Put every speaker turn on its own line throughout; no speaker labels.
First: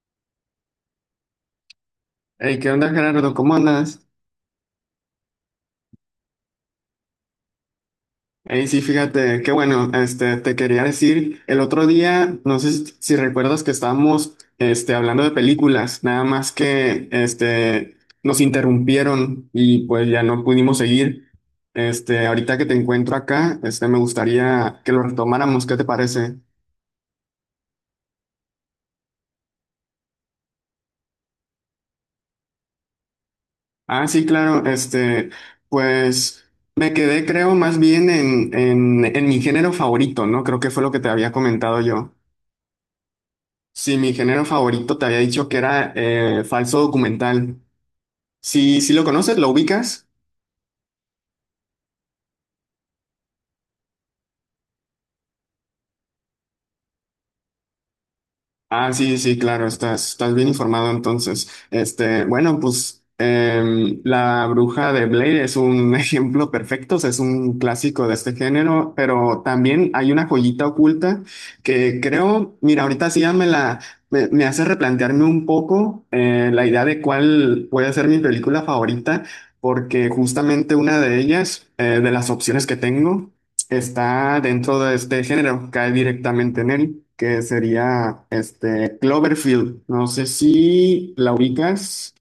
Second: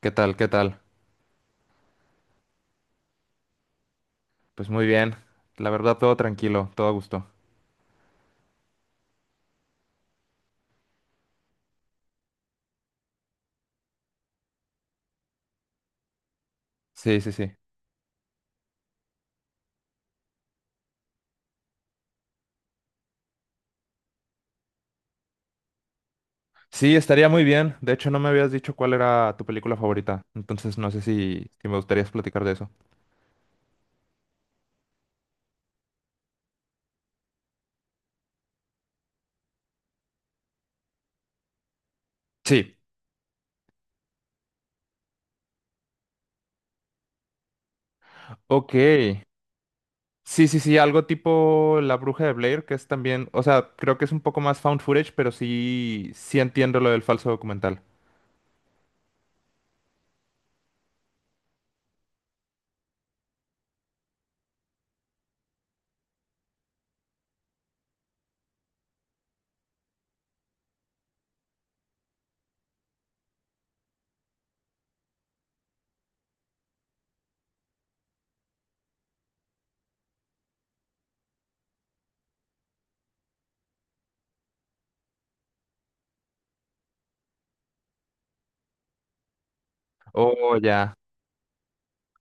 ¿Qué tal? ¿Qué tal?
Hey, ¿qué onda, Gerardo? ¿Cómo andas?
Pues muy bien. La verdad, todo tranquilo, todo a gusto.
Hey, sí, fíjate, qué bueno, te quería decir, el otro día, no sé si recuerdas que estábamos, hablando de películas, nada más que,
Sí, sí, sí.
nos interrumpieron y pues ya no pudimos seguir. Ahorita que te encuentro acá, me gustaría que lo retomáramos, ¿qué te parece?
Sí, estaría muy bien. De hecho, no me habías dicho cuál era tu película favorita. Entonces, no sé si me gustaría platicar de eso.
Ah, sí, claro, pues me quedé, creo, más bien en, en mi género favorito, ¿no? Creo que fue lo que te había comentado yo.
Sí.
Sí, mi género favorito te había dicho que era falso documental.
Ok.
Sí, sí lo conoces, lo ubicas.
Sí, sí, sí, algo tipo La Bruja de Blair, que es también, o sea, creo que es un poco más found footage, pero sí, sí entiendo lo del falso documental.
Ah, sí, sí, claro, estás bien informado entonces. Este, bueno, pues La Bruja de Blair es un ejemplo perfecto, o sea, es un clásico de este género, pero también hay una joyita oculta que creo, mira, ahorita sí ya me la, me hace replantearme un poco la idea de cuál puede ser mi película favorita, porque justamente una de ellas, de las opciones que tengo, está dentro de este género, cae directamente en él, que sería este Cloverfield. No sé
Oh, ya.
si la ubicas.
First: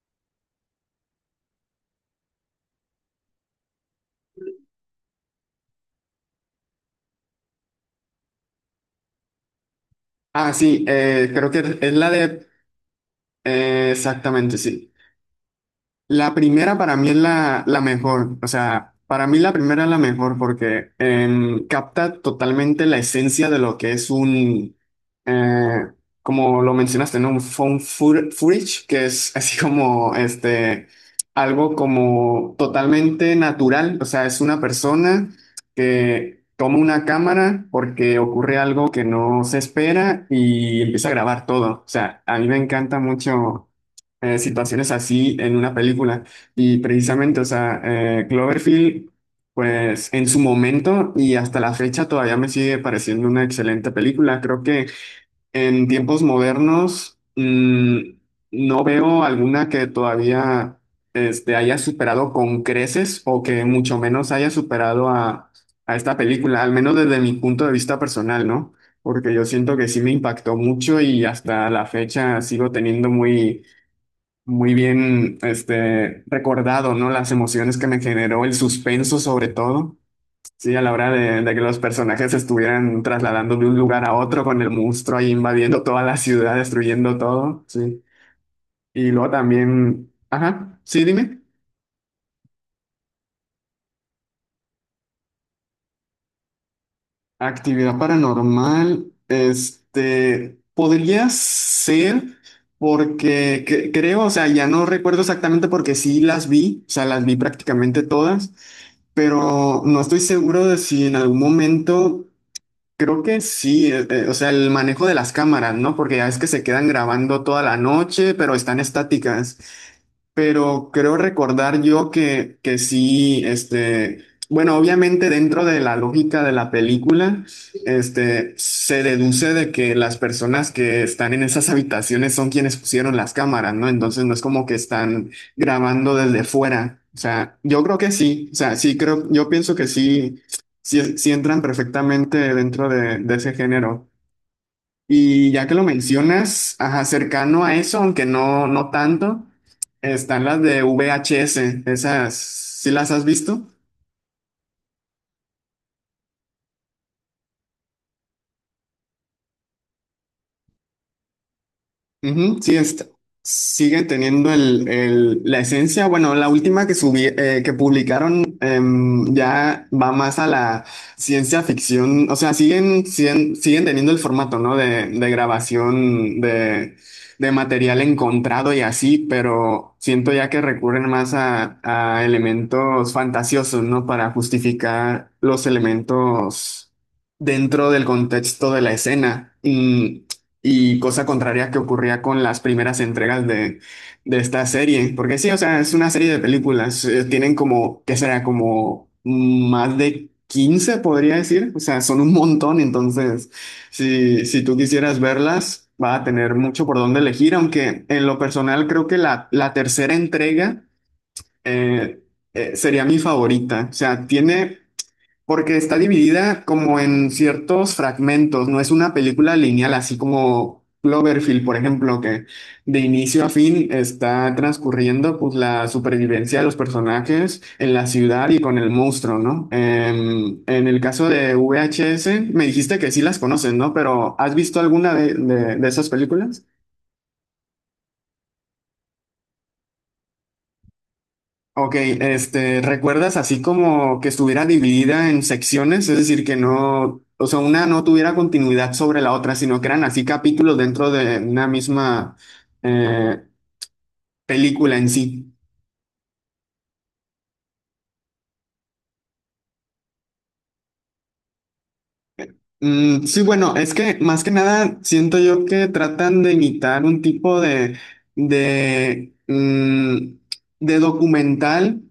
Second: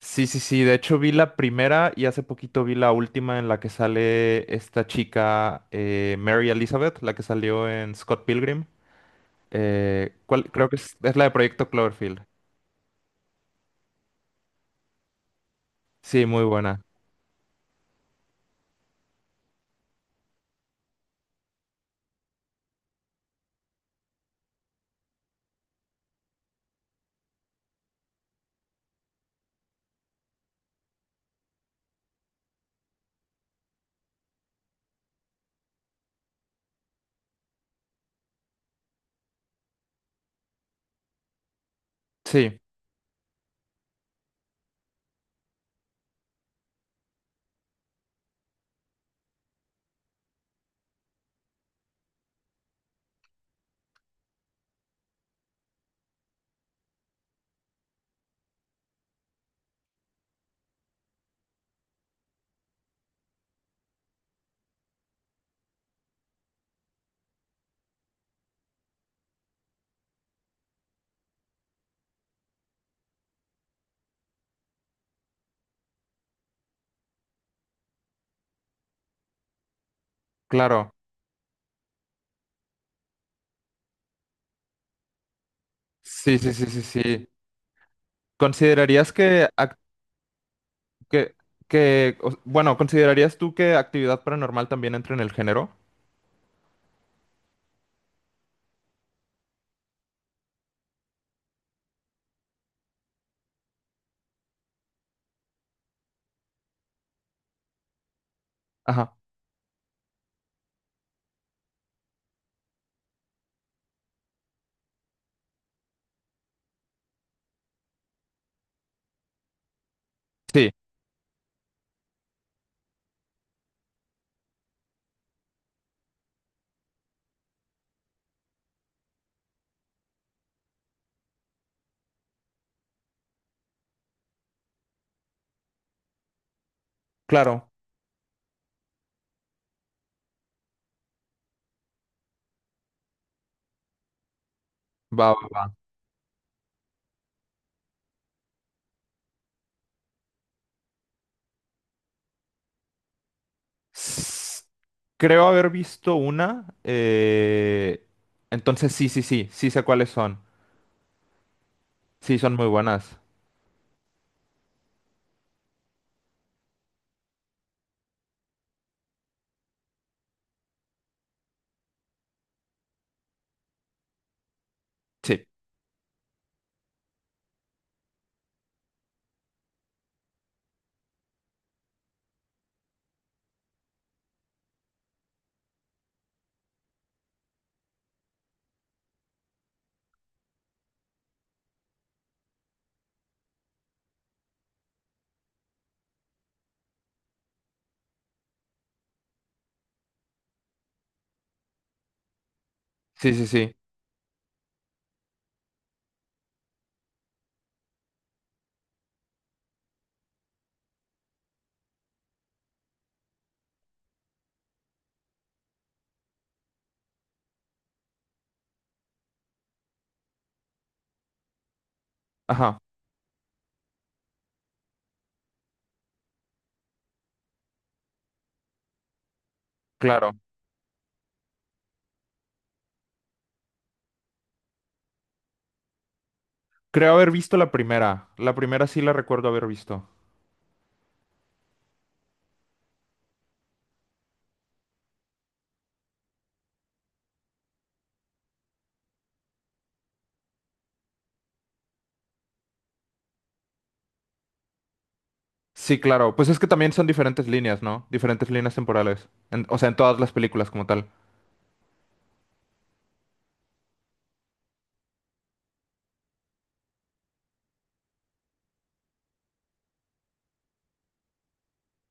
Sí, sí, sí. De hecho, vi la primera y hace poquito vi la última en la que sale esta chica, Mary Elizabeth, la que salió en Scott Pilgrim. ¿Eh, cuál?
Ah,
Creo que
sí,
es la de
creo
Proyecto
que es la
Cloverfield.
de exactamente, sí.
Sí,
La
muy
primera
buena.
para mí es la mejor, o sea, para mí la primera es la mejor porque capta totalmente la esencia de lo que es un, eh, como lo mencionaste, ¿no? Un found footage, que es así como, algo como totalmente natural, o sea, es una persona que toma una cámara porque ocurre algo que no se espera y empieza a grabar todo, o sea, a mí me
Sí,
encanta mucho situaciones así en una película. Y precisamente, o sea, Cloverfield, pues en su momento y hasta la fecha todavía me sigue pareciendo una excelente película. Creo que en tiempos modernos no veo alguna que todavía haya superado con creces o que mucho menos haya superado a esta película, al menos desde mi punto de vista personal, ¿no? Porque yo siento que sí me impactó mucho y hasta la fecha sigo teniendo muy muy bien, recordado, ¿no? Las emociones que me generó el suspenso, sobre todo, sí, a la
claro.
hora de que los personajes se estuvieran trasladando de un lugar a otro con el monstruo ahí invadiendo toda la
Sí, sí,
ciudad,
sí, sí,
destruyendo
sí.
todo, sí. Y
¿Considerarías
luego
que, ac-
también, ajá, sí,
que,
dime.
que, o- bueno, ¿Considerarías tú que actividad paranormal también entra en el género?
Actividad paranormal, podría ser porque creo, o sea, ya no recuerdo exactamente porque sí las vi, o sea, las vi prácticamente todas.
Ajá.
Pero no estoy seguro de si en algún momento, creo que sí, o sea, el manejo de las cámaras, ¿no? Porque ya es que se quedan grabando toda la noche, pero están estáticas.
Sí,
Pero creo recordar yo que sí, bueno, obviamente dentro de la lógica de la película, se deduce de que las personas que están en esas habitaciones son quienes pusieron las cámaras, ¿no? Entonces no es como que están grabando desde fuera. O sea,
claro.
yo creo que sí, o sea, sí creo, yo pienso que sí, sí, sí entran perfectamente dentro de ese género.
Va, va,
Y ya
va.
que lo mencionas, ajá, cercano a eso, aunque no, no tanto, están las de VHS, esas, ¿sí las has visto?
S- Creo haber visto una. Entonces sí, sí, sí, sí sé cuáles son. Sí, son
Ujú,
muy
sí,
buenas.
siguen teniendo la esencia. Bueno, la última que subí, que publicaron ya va más a la ciencia ficción. O sea, siguen teniendo el formato, ¿no? De
Sí,
grabación de material encontrado y así, pero siento ya que recurren más a elementos fantasiosos, ¿no? Para justificar los elementos dentro del contexto de la escena. Y cosa contraria que ocurría con las primeras entregas de esta serie. Porque sí, o sea, es una serie de películas. Tienen como, ¿qué será? Como más de 15 podría decir. O sea, son un montón.
sí, sí,
Entonces,
sí.
si tú quisieras verlas, va a tener mucho por dónde elegir. Aunque en lo personal creo que la tercera entrega eh, sería mi favorita. O sea, tiene porque está dividida como en ciertos fragmentos, no es una película lineal, así como Cloverfield, por ejemplo, que
Ajá,
de inicio a fin está transcurriendo pues la supervivencia de los personajes en la ciudad y con el monstruo, ¿no?
claro.
Em, en el caso de VHS, me dijiste que sí las conoces, ¿no? Pero ¿has visto alguna de, de esas películas?
Creo haber visto la primera. La primera sí la recuerdo haber visto.
Ok, ¿recuerdas así como que estuviera dividida en secciones? Es decir, que no, o sea, una no tuviera continuidad sobre la otra, sino que eran así capítulos dentro de una misma eh, película en sí.
Sí, claro. Pues es que también son diferentes líneas, ¿no? Diferentes líneas temporales. O sea, en todas las películas como tal.
Mm, sí, bueno, es que más que nada siento yo que tratan de imitar un tipo de, mm, de documental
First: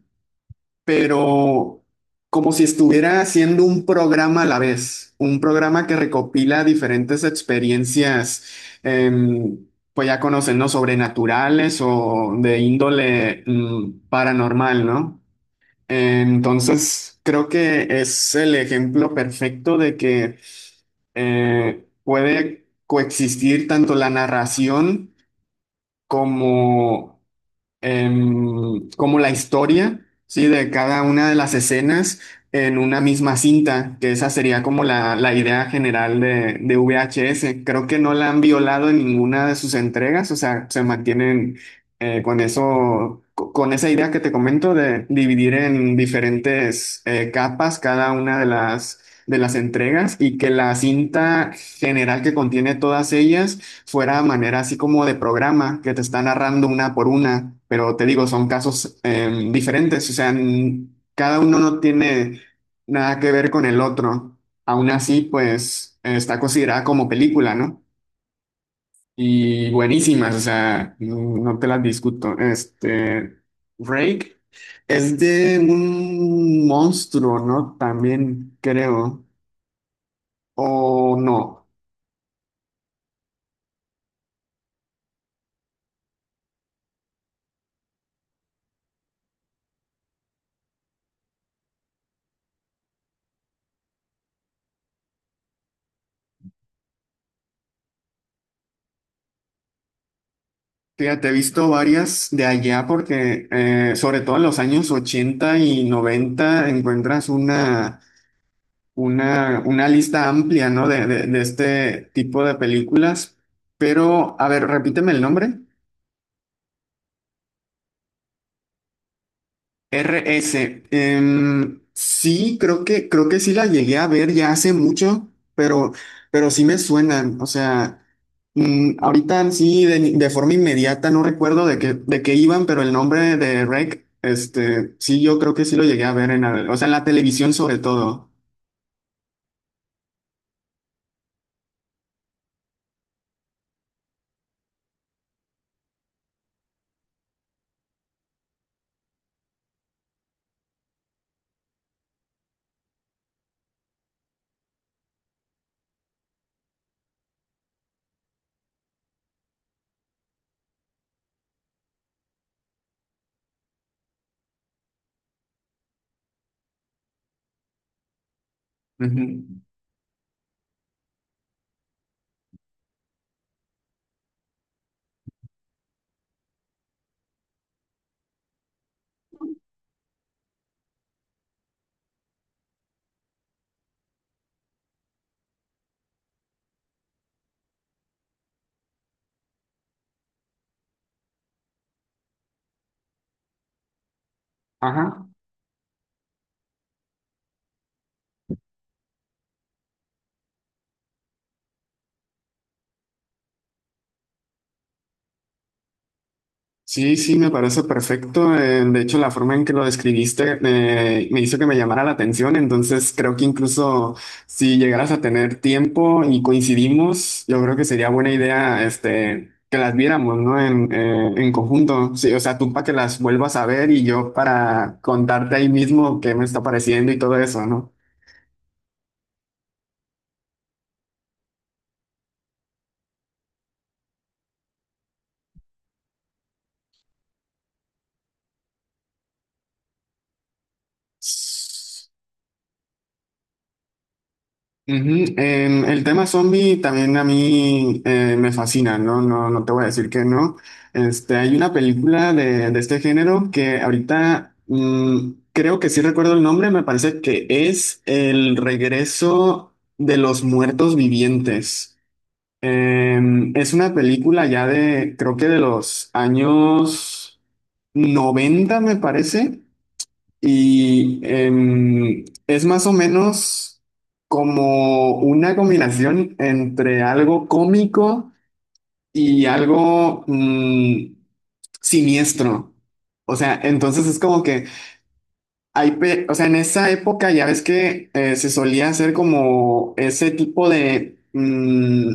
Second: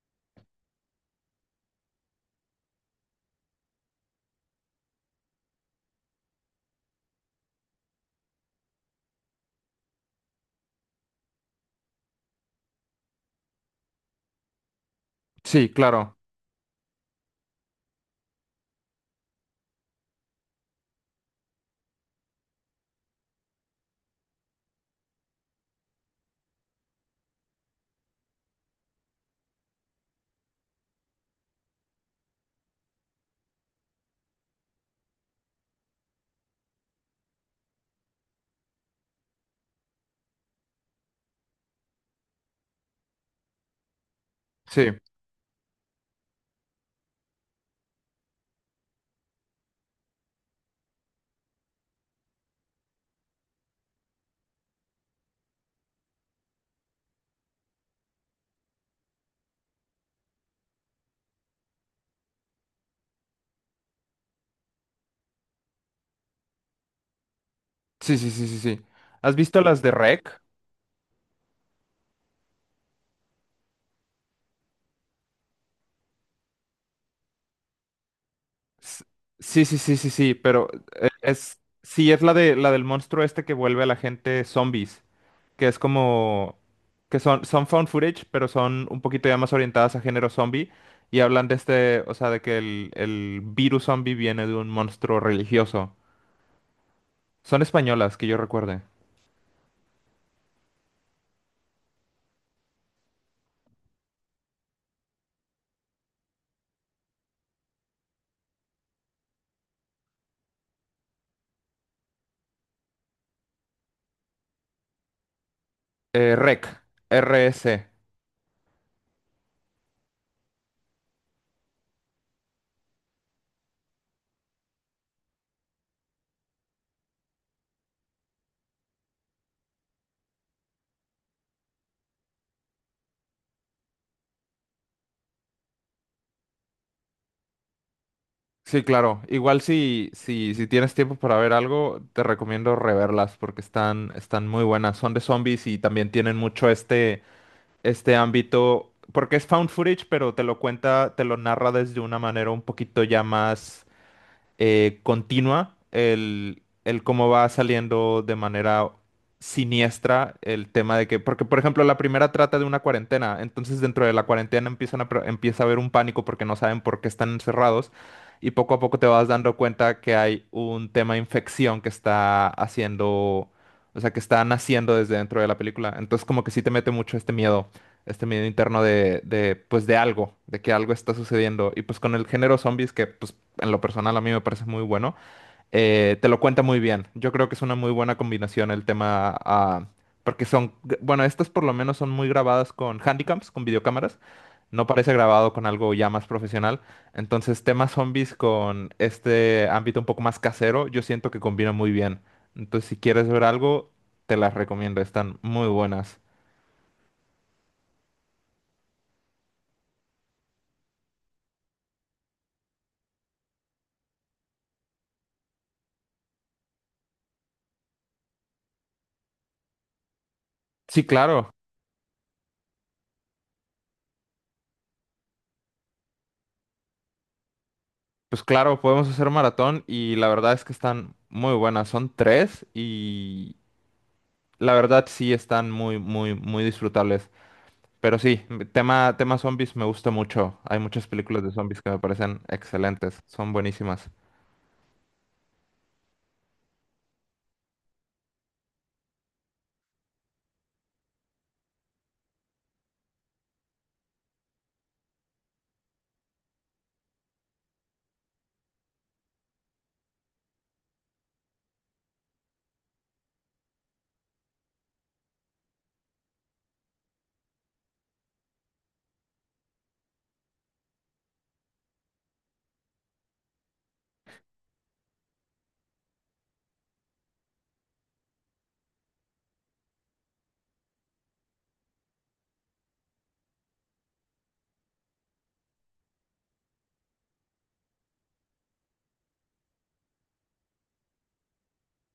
pero como si estuviera haciendo un programa a la vez, un programa que recopila diferentes experiencias, em, pues ya conocen, ¿no? Sobrenaturales o de índole paranormal, ¿no?
Sí, claro.
Entonces, creo que es el ejemplo perfecto de que puede coexistir tanto la narración como como la historia, ¿sí? De cada una de las escenas en una misma cinta, que esa sería como la idea general de VHS. Creo que no la han violado en ninguna de sus entregas, o sea, se mantienen con eso, con esa idea que te comento
Sí,
de dividir en diferentes capas cada una de las entregas y que la cinta general que contiene todas ellas fuera manera así como de programa que te está narrando una por una, pero te digo, son casos diferentes, o sea, cada uno no tiene nada que ver con el otro. Aún así, pues está considerada como película, ¿no?
sí, sí, sí, sí, sí. ¿Has visto
Y
las de REC?
buenísimas, o sea, no, no te las discuto. Rake es de un monstruo, ¿no? También
S-
creo,
Sí, sí, sí, sí, sí, pero
o no.
sí, es la de la del monstruo este que vuelve a la gente zombies, que es como, que son, son found footage, pero son un poquito ya más orientadas a género zombie y hablan de este, o sea, de que el virus zombie viene de un monstruo religioso. Son españolas, que yo recuerde.
Fíjate, he visto varias de allá porque sobre todo en los años 80 y 90 encuentras una lista amplia, ¿no? de, de este tipo de películas. Pero, a ver, repíteme el nombre.
REC, R s.
RS. Sí, creo que, sí la llegué a ver ya hace mucho, pero, pero sí me suenan. O sea, ahorita sí, de forma inmediata no recuerdo de qué iban, pero el nombre de REC, sí, yo creo que sí lo llegué a ver en la, o sea, en la televisión sobre todo.
Sí, claro. Igual si tienes tiempo para ver algo, te recomiendo reverlas porque están muy buenas. Son de zombies y también tienen mucho este ámbito, porque es found footage, pero te lo cuenta, te lo narra desde una manera un poquito ya más continua, el cómo va saliendo de manera siniestra el tema de que, porque por ejemplo la primera trata de una cuarentena, entonces dentro de la cuarentena empiezan a empieza a haber un pánico porque no saben por qué están encerrados y poco a poco te vas
Ujú.
dando cuenta que hay un tema de infección que está haciendo, o sea, que está naciendo desde dentro de la película, entonces como que sí te mete mucho este miedo. Este miedo interno pues, de algo, de que algo está sucediendo. Y pues con el género zombies, que pues en lo personal a mí me parece muy bueno, te lo cuenta muy bien. Yo creo que es una muy buena combinación el tema, ah, porque son, bueno, estas por lo menos son muy grabadas con handicaps, con videocámaras. No parece
Ajá.
grabado con algo ya más profesional. Entonces, temas zombies con este ámbito un poco más casero, yo siento que combina muy bien. Entonces, si quieres ver algo, te las recomiendo. Están muy buenas.
Sí, sí, me parece perfecto. De hecho, la forma en que lo describiste me hizo que me llamara la atención. Entonces, creo que incluso si llegaras a tener tiempo y coincidimos, yo creo que sería buena idea, que las viéramos, ¿no? En,
Sí,
eh,
claro.
en conjunto. Sí, o sea, tú para que las vuelvas a ver y yo para contarte ahí mismo qué me está pareciendo y todo eso, ¿no?
Pues claro, podemos hacer maratón y la verdad es que están muy buenas. Son tres y la verdad sí están muy, muy, muy disfrutables. Pero sí, tema zombies me gusta mucho. Hay muchas películas de zombies que me parecen excelentes. Son buenísimas.
Ujú, el tema zombie también a mí me fascina, ¿no? No, no te voy a decir que no. Hay una película de este género que ahorita creo que sí recuerdo el nombre, me parece que es El regreso de los muertos vivientes. Es una película ya de, creo que de los años 90 me parece. Y es más o menos como una combinación entre algo cómico y algo siniestro. O sea, entonces es como que hay, o sea, en esa época ya ves que se solía hacer como ese tipo de mm,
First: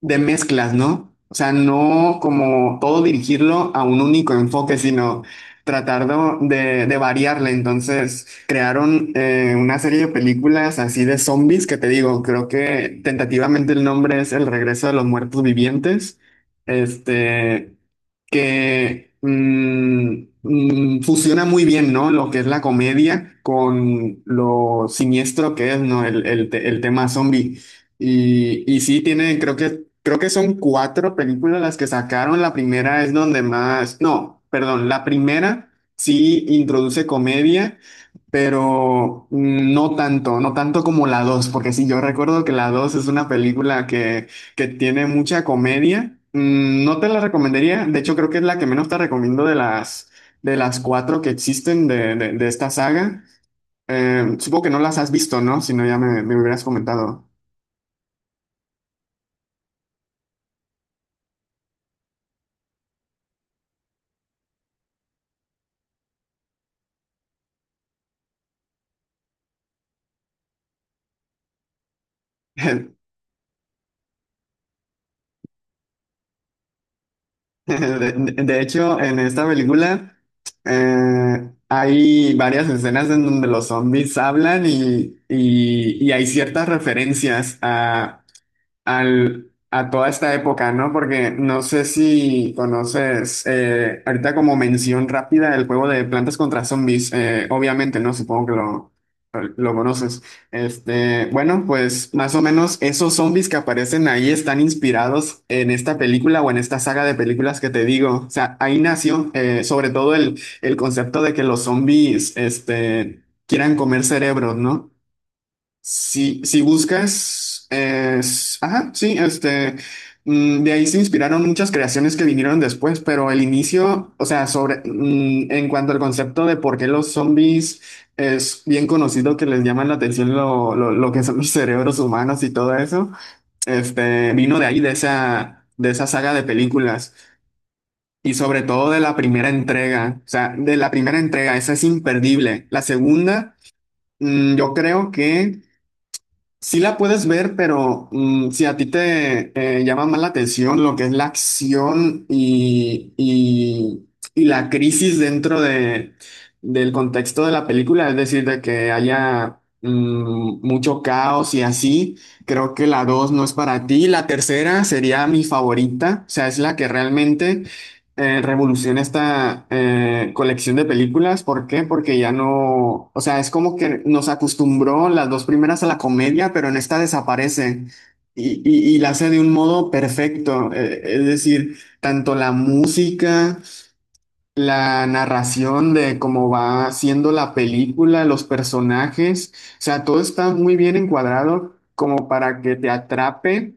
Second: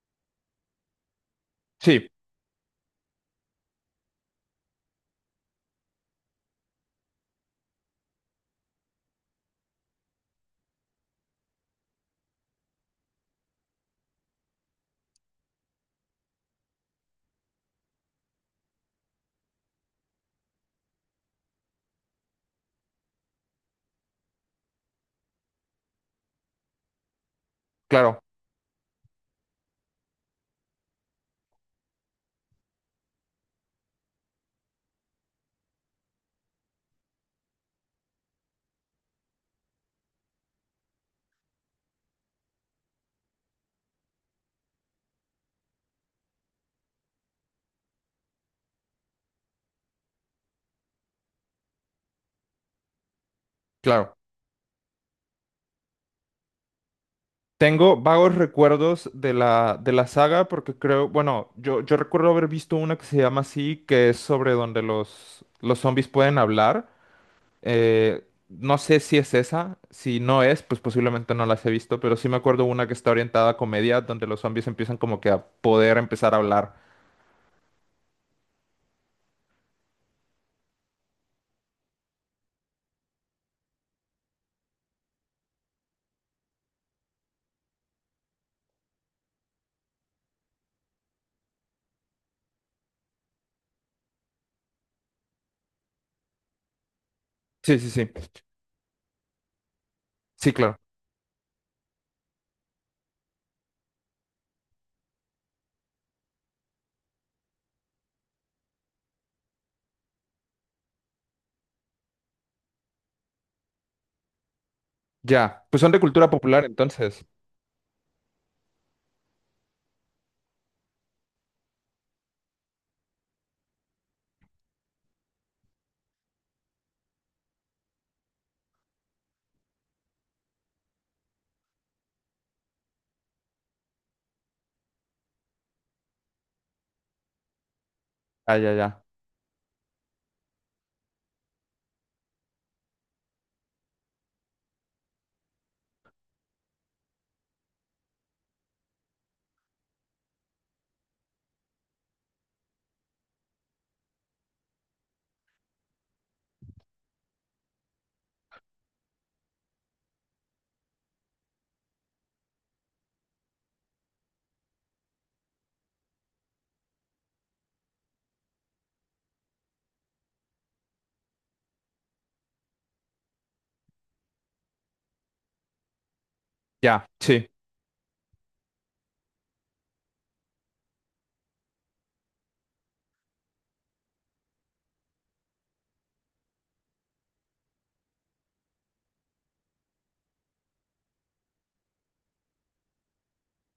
de mezclas, ¿no? O sea,
Sí,
no como todo dirigirlo a un único enfoque, sino tratar de variarle. Entonces, crearon una serie de películas así de zombies que te digo, creo que tentativamente el nombre es El regreso de los muertos vivientes. Este que fusiona muy bien, ¿no? Lo que es la comedia con lo siniestro que es, ¿no? El, el tema zombie.
claro,
Y sí, tiene, creo que son cuatro películas las que sacaron. La primera es donde más, no, perdón, la primera sí introduce comedia pero no tanto, no tanto como la 2 porque sí, yo recuerdo que la 2 es una película que tiene mucha comedia. No te la recomendaría, de hecho creo que es la que menos te recomiendo de las cuatro que existen de esta saga.
claro.
Supongo que no las has visto, ¿no? Si no, ya me hubieras comentado.
Tengo vagos recuerdos de la saga porque creo, bueno, yo recuerdo haber visto una que se llama así, que es sobre donde los zombies pueden hablar. Eh, no sé si es esa, si no es, pues posiblemente no las he visto, pero sí me acuerdo una que está orientada a comedia, donde los zombies empiezan como que a poder empezar a hablar.
De hecho, en esta película hay varias escenas en donde los zombies hablan y hay ciertas referencias a toda esta época, ¿no? Porque no sé si conoces, ahorita como mención rápida, el juego de Plantas contra Zombies,
Sí, sí,
obviamente,
sí.
¿no? Supongo que lo conoces.
Sí, claro.
Este, bueno, pues más o menos esos zombies que aparecen ahí están inspirados en esta película o en esta saga de películas que te digo. O sea, ahí nació, sobre todo el concepto de que los zombies, quieran comer cerebros, ¿no?
Ya. Pues son de cultura
Si
popular entonces.
buscas, es, ajá, sí, de ahí se inspiraron muchas creaciones que vinieron después, pero el inicio, o sea, sobre, en cuanto al concepto de por qué los zombies es bien conocido que les llaman la atención lo que son los cerebros humanos y todo eso, vino de ahí, de esa saga de películas. Y
Ah,
sobre
ya,
todo de
ya.
la primera entrega, o sea, de la primera entrega, esa es imperdible. La segunda, yo creo que sí la puedes ver, pero si a ti te llama más la atención lo que es la acción y la crisis dentro del contexto de la película, es decir, de que haya mucho caos y así, creo que la dos no es para ti. La tercera sería mi favorita, o sea, es la que realmente revoluciona esta colección de películas. ¿Por qué? Porque ya no, o sea, es como que nos acostumbró las dos primeras a la comedia, pero en esta
Ya. Sí,
desaparece y la hace de un modo perfecto. Es decir, tanto la música la narración de cómo va siendo la película, los personajes, o sea, todo está muy bien encuadrado como para que te atrape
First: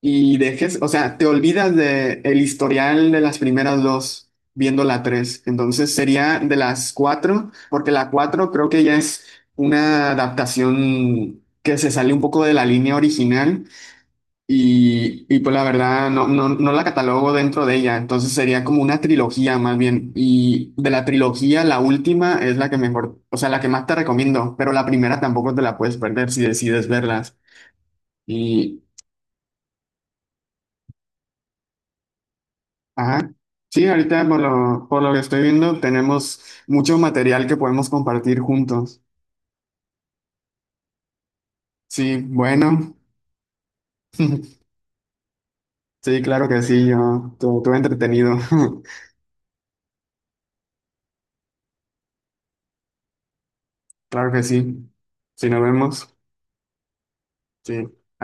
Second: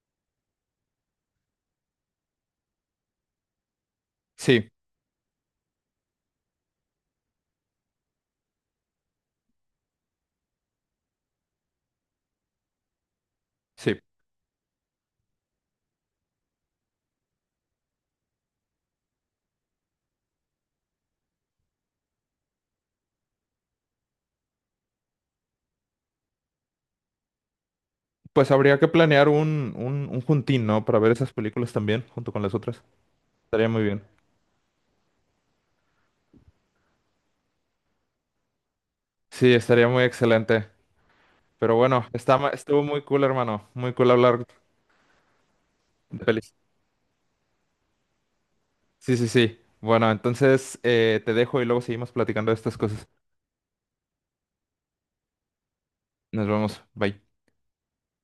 y dejes, o sea, te olvidas de el historial de las primeras dos
sí,
viendo la tres. Entonces sería de las cuatro, porque la cuatro creo que ya es una adaptación que se sale un poco de la línea original
sí.
pues la verdad no, no, no la catalogo dentro de ella, entonces sería como una trilogía más bien. Y de la trilogía, la última es la que mejor, o sea, la que más te recomiendo, pero la primera tampoco te la puedes perder si decides verlas.
Pues habría
Y,
que planear un juntín, ¿no? Para ver esas películas también, junto con las otras.
ajá,
Estaría muy
sí,
bien.
ahorita por lo que estoy viendo tenemos mucho material que podemos compartir juntos.
Sí, estaría muy excelente. Pero bueno,
Sí,
estuvo
bueno,
muy cool, hermano. Muy cool hablar
sí,
de
claro
pelis.
que sí, yo, todo, todo entretenido,
Sí, sí, sí. Bueno, entonces te dejo y luego seguimos platicando de estas cosas.
claro que sí. Si nos vemos,
Nos vemos. Bye.
sí, adiós.